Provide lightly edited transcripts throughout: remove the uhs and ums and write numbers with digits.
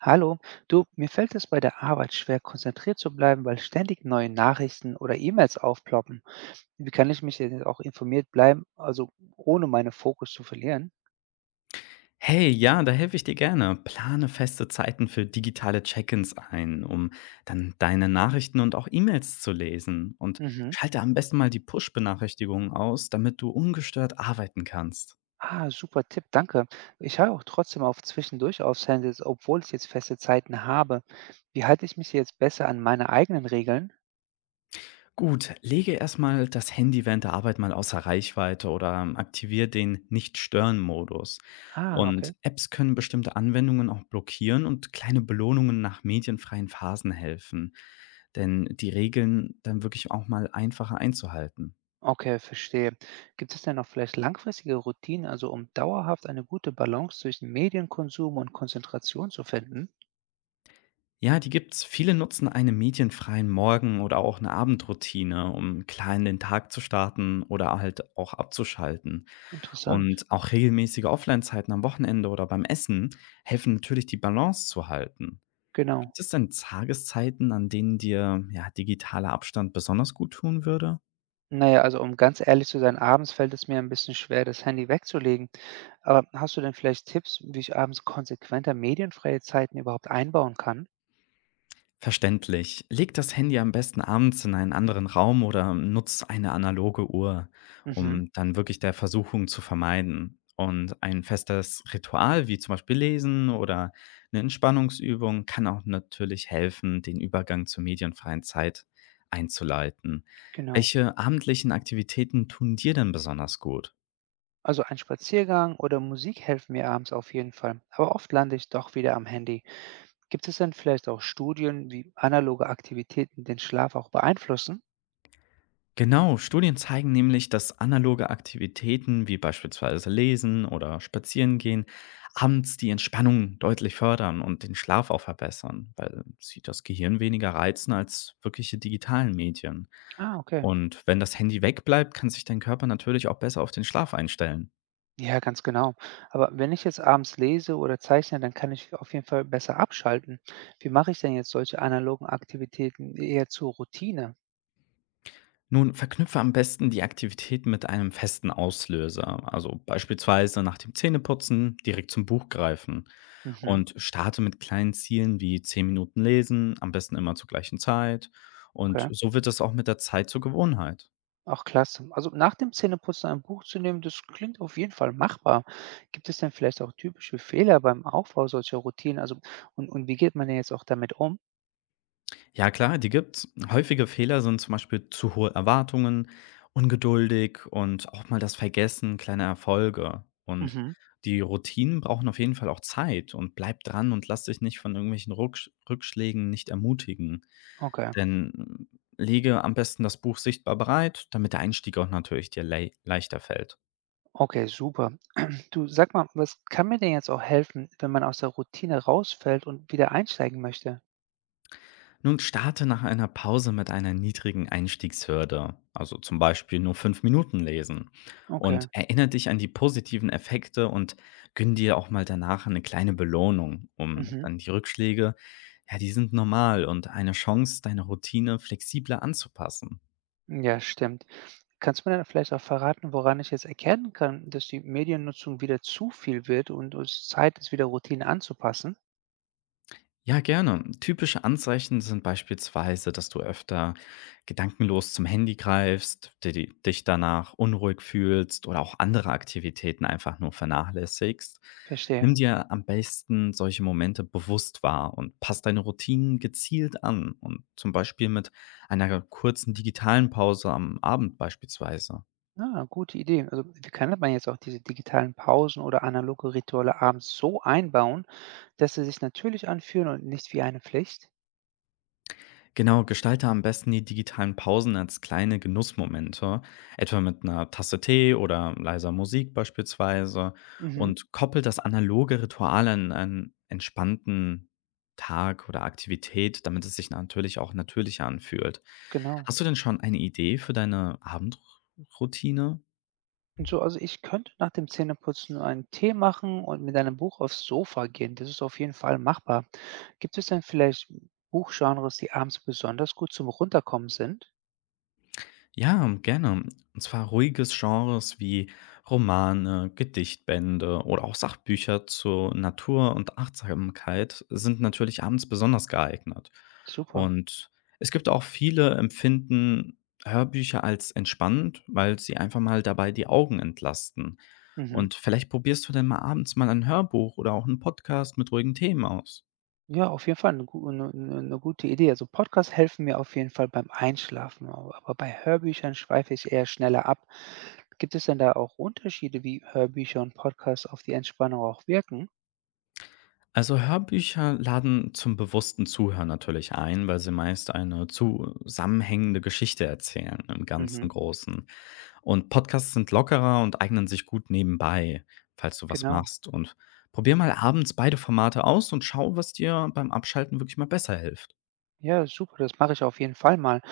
Hallo, du, mir fällt es bei der Arbeit schwer, konzentriert zu bleiben, weil ständig neue Nachrichten oder E-Mails aufploppen. Wie kann ich mich denn auch informiert bleiben, also ohne meinen Fokus zu verlieren? Hey, ja, da helfe ich dir gerne. Plane feste Zeiten für digitale Check-ins ein, um dann deine Nachrichten und auch E-Mails zu lesen. Und Mhm. schalte am besten mal die Push-Benachrichtigungen aus, damit du ungestört arbeiten kannst. Ah, super Tipp, danke. Ich habe auch trotzdem auf zwischendurch aufs Handy, obwohl ich jetzt feste Zeiten habe. Wie halte ich mich jetzt besser an meine eigenen Regeln? Gut, lege erstmal das Handy während der Arbeit mal außer Reichweite oder aktiviere den Nicht-Stören-Modus. Ah, okay. Und Apps können bestimmte Anwendungen auch blockieren und kleine Belohnungen nach medienfreien Phasen helfen. Denn die Regeln dann wirklich auch mal einfacher einzuhalten. Okay, verstehe. Gibt es denn noch vielleicht langfristige Routinen, also um dauerhaft eine gute Balance zwischen Medienkonsum und Konzentration zu finden? Ja, die gibt's. Viele nutzen einen medienfreien Morgen oder auch eine Abendroutine, um klar in den Tag zu starten oder halt auch abzuschalten. Interessant, Und auch regelmäßige Offline-Zeiten am Wochenende oder beim Essen helfen natürlich, die Balance zu halten. genau. Gibt es denn Tageszeiten, an denen dir ja, digitaler Abstand besonders gut tun würde? Na ja, also, um ganz ehrlich zu sein, abends fällt es mir ein bisschen schwer, das Handy wegzulegen. Aber hast du denn vielleicht Tipps, wie ich abends konsequenter medienfreie Zeiten überhaupt einbauen kann? Verständlich. Leg das Handy am besten abends in einen anderen Raum oder nutz eine analoge Uhr, Mhm, um dann wirklich der Versuchung zu vermeiden. Und ein festes Ritual, wie zum Beispiel Lesen oder eine Entspannungsübung, kann auch natürlich helfen, den Übergang zur medienfreien Zeit einzuleiten. genau. Welche abendlichen Aktivitäten tun dir denn besonders gut? Also ein Spaziergang oder Musik helfen mir abends auf jeden Fall, aber oft lande ich doch wieder am Handy. Gibt es denn vielleicht auch Studien, wie analoge Aktivitäten den Schlaf auch beeinflussen? Genau, Studien zeigen nämlich, dass analoge Aktivitäten wie beispielsweise Lesen oder Spazierengehen abends die Entspannung deutlich fördern und den Schlaf auch verbessern, weil sie das Gehirn weniger reizen als wirkliche digitalen Medien. Ah, okay. Und wenn das Handy wegbleibt, kann sich dein Körper natürlich auch besser auf den Schlaf einstellen. Ja, ganz genau. Aber wenn ich jetzt abends lese oder zeichne, dann kann ich auf jeden Fall besser abschalten. Wie mache ich denn jetzt solche analogen Aktivitäten eher zur Routine? Nun, verknüpfe am besten die Aktivität mit einem festen Auslöser, also beispielsweise nach dem Zähneputzen direkt zum Buch greifen Mhm, und starte mit kleinen Zielen wie 10 Minuten lesen, am besten immer zur gleichen Zeit, okay. und so wird das auch mit der Zeit zur Gewohnheit. Auch klasse. Also nach dem Zähneputzen ein Buch zu nehmen, das klingt auf jeden Fall machbar. Gibt es denn vielleicht auch typische Fehler beim Aufbau solcher Routinen? Also, und wie geht man denn jetzt auch damit um? Ja klar, die gibt's. Häufige Fehler sind zum Beispiel zu hohe Erwartungen, ungeduldig und auch mal das Vergessen kleiner Erfolge. Und Mhm. die Routinen brauchen auf jeden Fall auch Zeit, und bleib dran und lass dich nicht von irgendwelchen Rucksch Rückschlägen nicht ermutigen. Okay. Denn hm, Lege am besten das Buch sichtbar bereit, damit der Einstieg auch natürlich dir leichter fällt. Okay, super. Du, sag mal, was kann mir denn jetzt auch helfen, wenn man aus der Routine rausfällt und wieder einsteigen möchte? Nun starte nach einer Pause mit einer niedrigen Einstiegshürde, also zum Beispiel nur 5 Minuten lesen. Und Okay. erinnere dich an die positiven Effekte und gönn dir auch mal danach eine kleine Belohnung, um Mhm. dann die Rückschläge, ja, die sind normal und eine Chance, deine Routine flexibler anzupassen. Ja, stimmt. Kannst du mir dann vielleicht auch verraten, woran ich jetzt erkennen kann, dass die Mediennutzung wieder zu viel wird und es Zeit ist, wieder Routinen anzupassen? Ja, gerne. Typische Anzeichen sind beispielsweise, dass du öfter gedankenlos zum Handy greifst, dich danach unruhig fühlst oder auch andere Aktivitäten einfach nur vernachlässigst. Nimm Verstehe. dir am besten solche Momente bewusst wahr und pass deine Routinen gezielt an, und zum Beispiel mit einer kurzen digitalen Pause am Abend beispielsweise. Ah, gute Idee. Also, wie kann man jetzt auch diese digitalen Pausen oder analoge Rituale abends so einbauen, dass sie sich natürlich anfühlen und nicht wie eine Pflicht? Genau, gestalte am besten die digitalen Pausen als kleine Genussmomente, etwa mit einer Tasse Tee oder leiser Musik beispielsweise, Mhm, und koppel das analoge Ritual an einen entspannten Tag oder Aktivität, damit es sich natürlich auch natürlicher anfühlt. genau. Hast du denn schon eine Idee für deine Abendroutine? Und so, also ich könnte nach dem Zähneputzen einen Tee machen und mit einem Buch aufs Sofa gehen. Das ist auf jeden Fall machbar. Gibt es denn vielleicht Buchgenres, die abends besonders gut zum Runterkommen sind? Ja, gerne. Und zwar ruhiges Genres wie Romane, Gedichtbände oder auch Sachbücher zur Natur und Achtsamkeit sind natürlich abends besonders geeignet. Super. Und es gibt auch viele empfinden Hörbücher als entspannend, weil sie einfach mal dabei die Augen entlasten. Mhm. Und vielleicht probierst du denn mal abends mal ein Hörbuch oder auch einen Podcast mit ruhigen Themen aus. Ja, auf jeden Fall eine gu 'ne 'ne 'ne gute Idee. Also, Podcasts helfen mir auf jeden Fall beim Einschlafen, aber bei Hörbüchern schweife ich eher schneller ab. Gibt es denn da auch Unterschiede, wie Hörbücher und Podcasts auf die Entspannung auch wirken? Also Hörbücher laden zum bewussten Zuhören natürlich ein, weil sie meist eine zusammenhängende Geschichte erzählen im Mhm, ganzen Großen. Und Podcasts sind lockerer und eignen sich gut nebenbei, falls du was genau. machst. Und probier mal abends beide Formate aus und schau, was dir beim Abschalten wirklich mal besser hilft. Ja, super, das mache ich auf jeden Fall mal.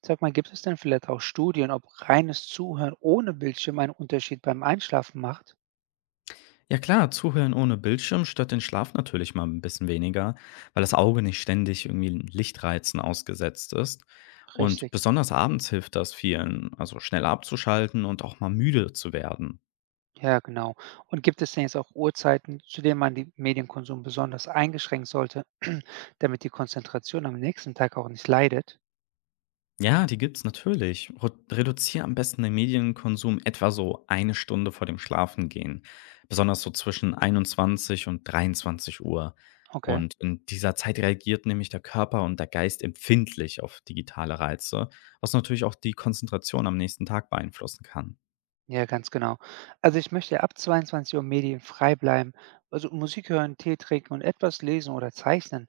Sag mal, gibt es denn vielleicht auch Studien, ob reines Zuhören ohne Bildschirm einen Unterschied beim Einschlafen macht? Ja klar, zuhören ohne Bildschirm stört den Schlaf natürlich mal ein bisschen weniger, weil das Auge nicht ständig irgendwie Lichtreizen ausgesetzt ist. Und Richtig. besonders abends hilft das vielen, also schnell abzuschalten und auch mal müde zu werden. Ja, genau. Und gibt es denn jetzt auch Uhrzeiten, zu denen man den Medienkonsum besonders eingeschränkt sollte, damit die Konzentration am nächsten Tag auch nicht leidet? Ja, die gibt's natürlich. Ru Reduziere am besten den Medienkonsum etwa so eine Stunde vor dem Schlafengehen, besonders so zwischen 21 und 23 Uhr. Okay, Und in dieser Zeit reagiert nämlich der Körper und der Geist empfindlich auf digitale Reize, was natürlich auch die Konzentration am nächsten Tag beeinflussen kann. ja, ganz genau. Also ich möchte ab 22 Uhr medienfrei bleiben, also Musik hören, Tee trinken und etwas lesen oder zeichnen.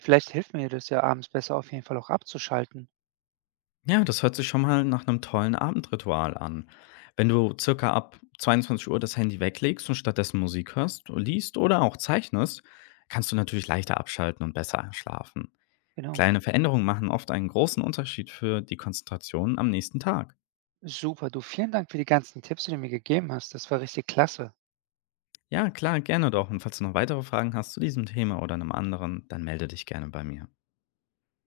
Vielleicht hilft mir das ja abends besser auf jeden Fall auch abzuschalten. Ja, das hört sich schon mal nach einem tollen Abendritual an. Wenn du circa ab 22 Uhr das Handy weglegst und stattdessen Musik hörst, liest oder auch zeichnest, kannst du natürlich leichter abschalten und besser schlafen. Genau. Kleine Veränderungen machen oft einen großen Unterschied für die Konzentration am nächsten Tag. Super, du, vielen Dank für die ganzen Tipps, die du mir gegeben hast. Das war richtig klasse. Ja, klar, gerne doch. Und falls du noch weitere Fragen hast zu diesem Thema oder einem anderen, dann melde dich gerne bei mir.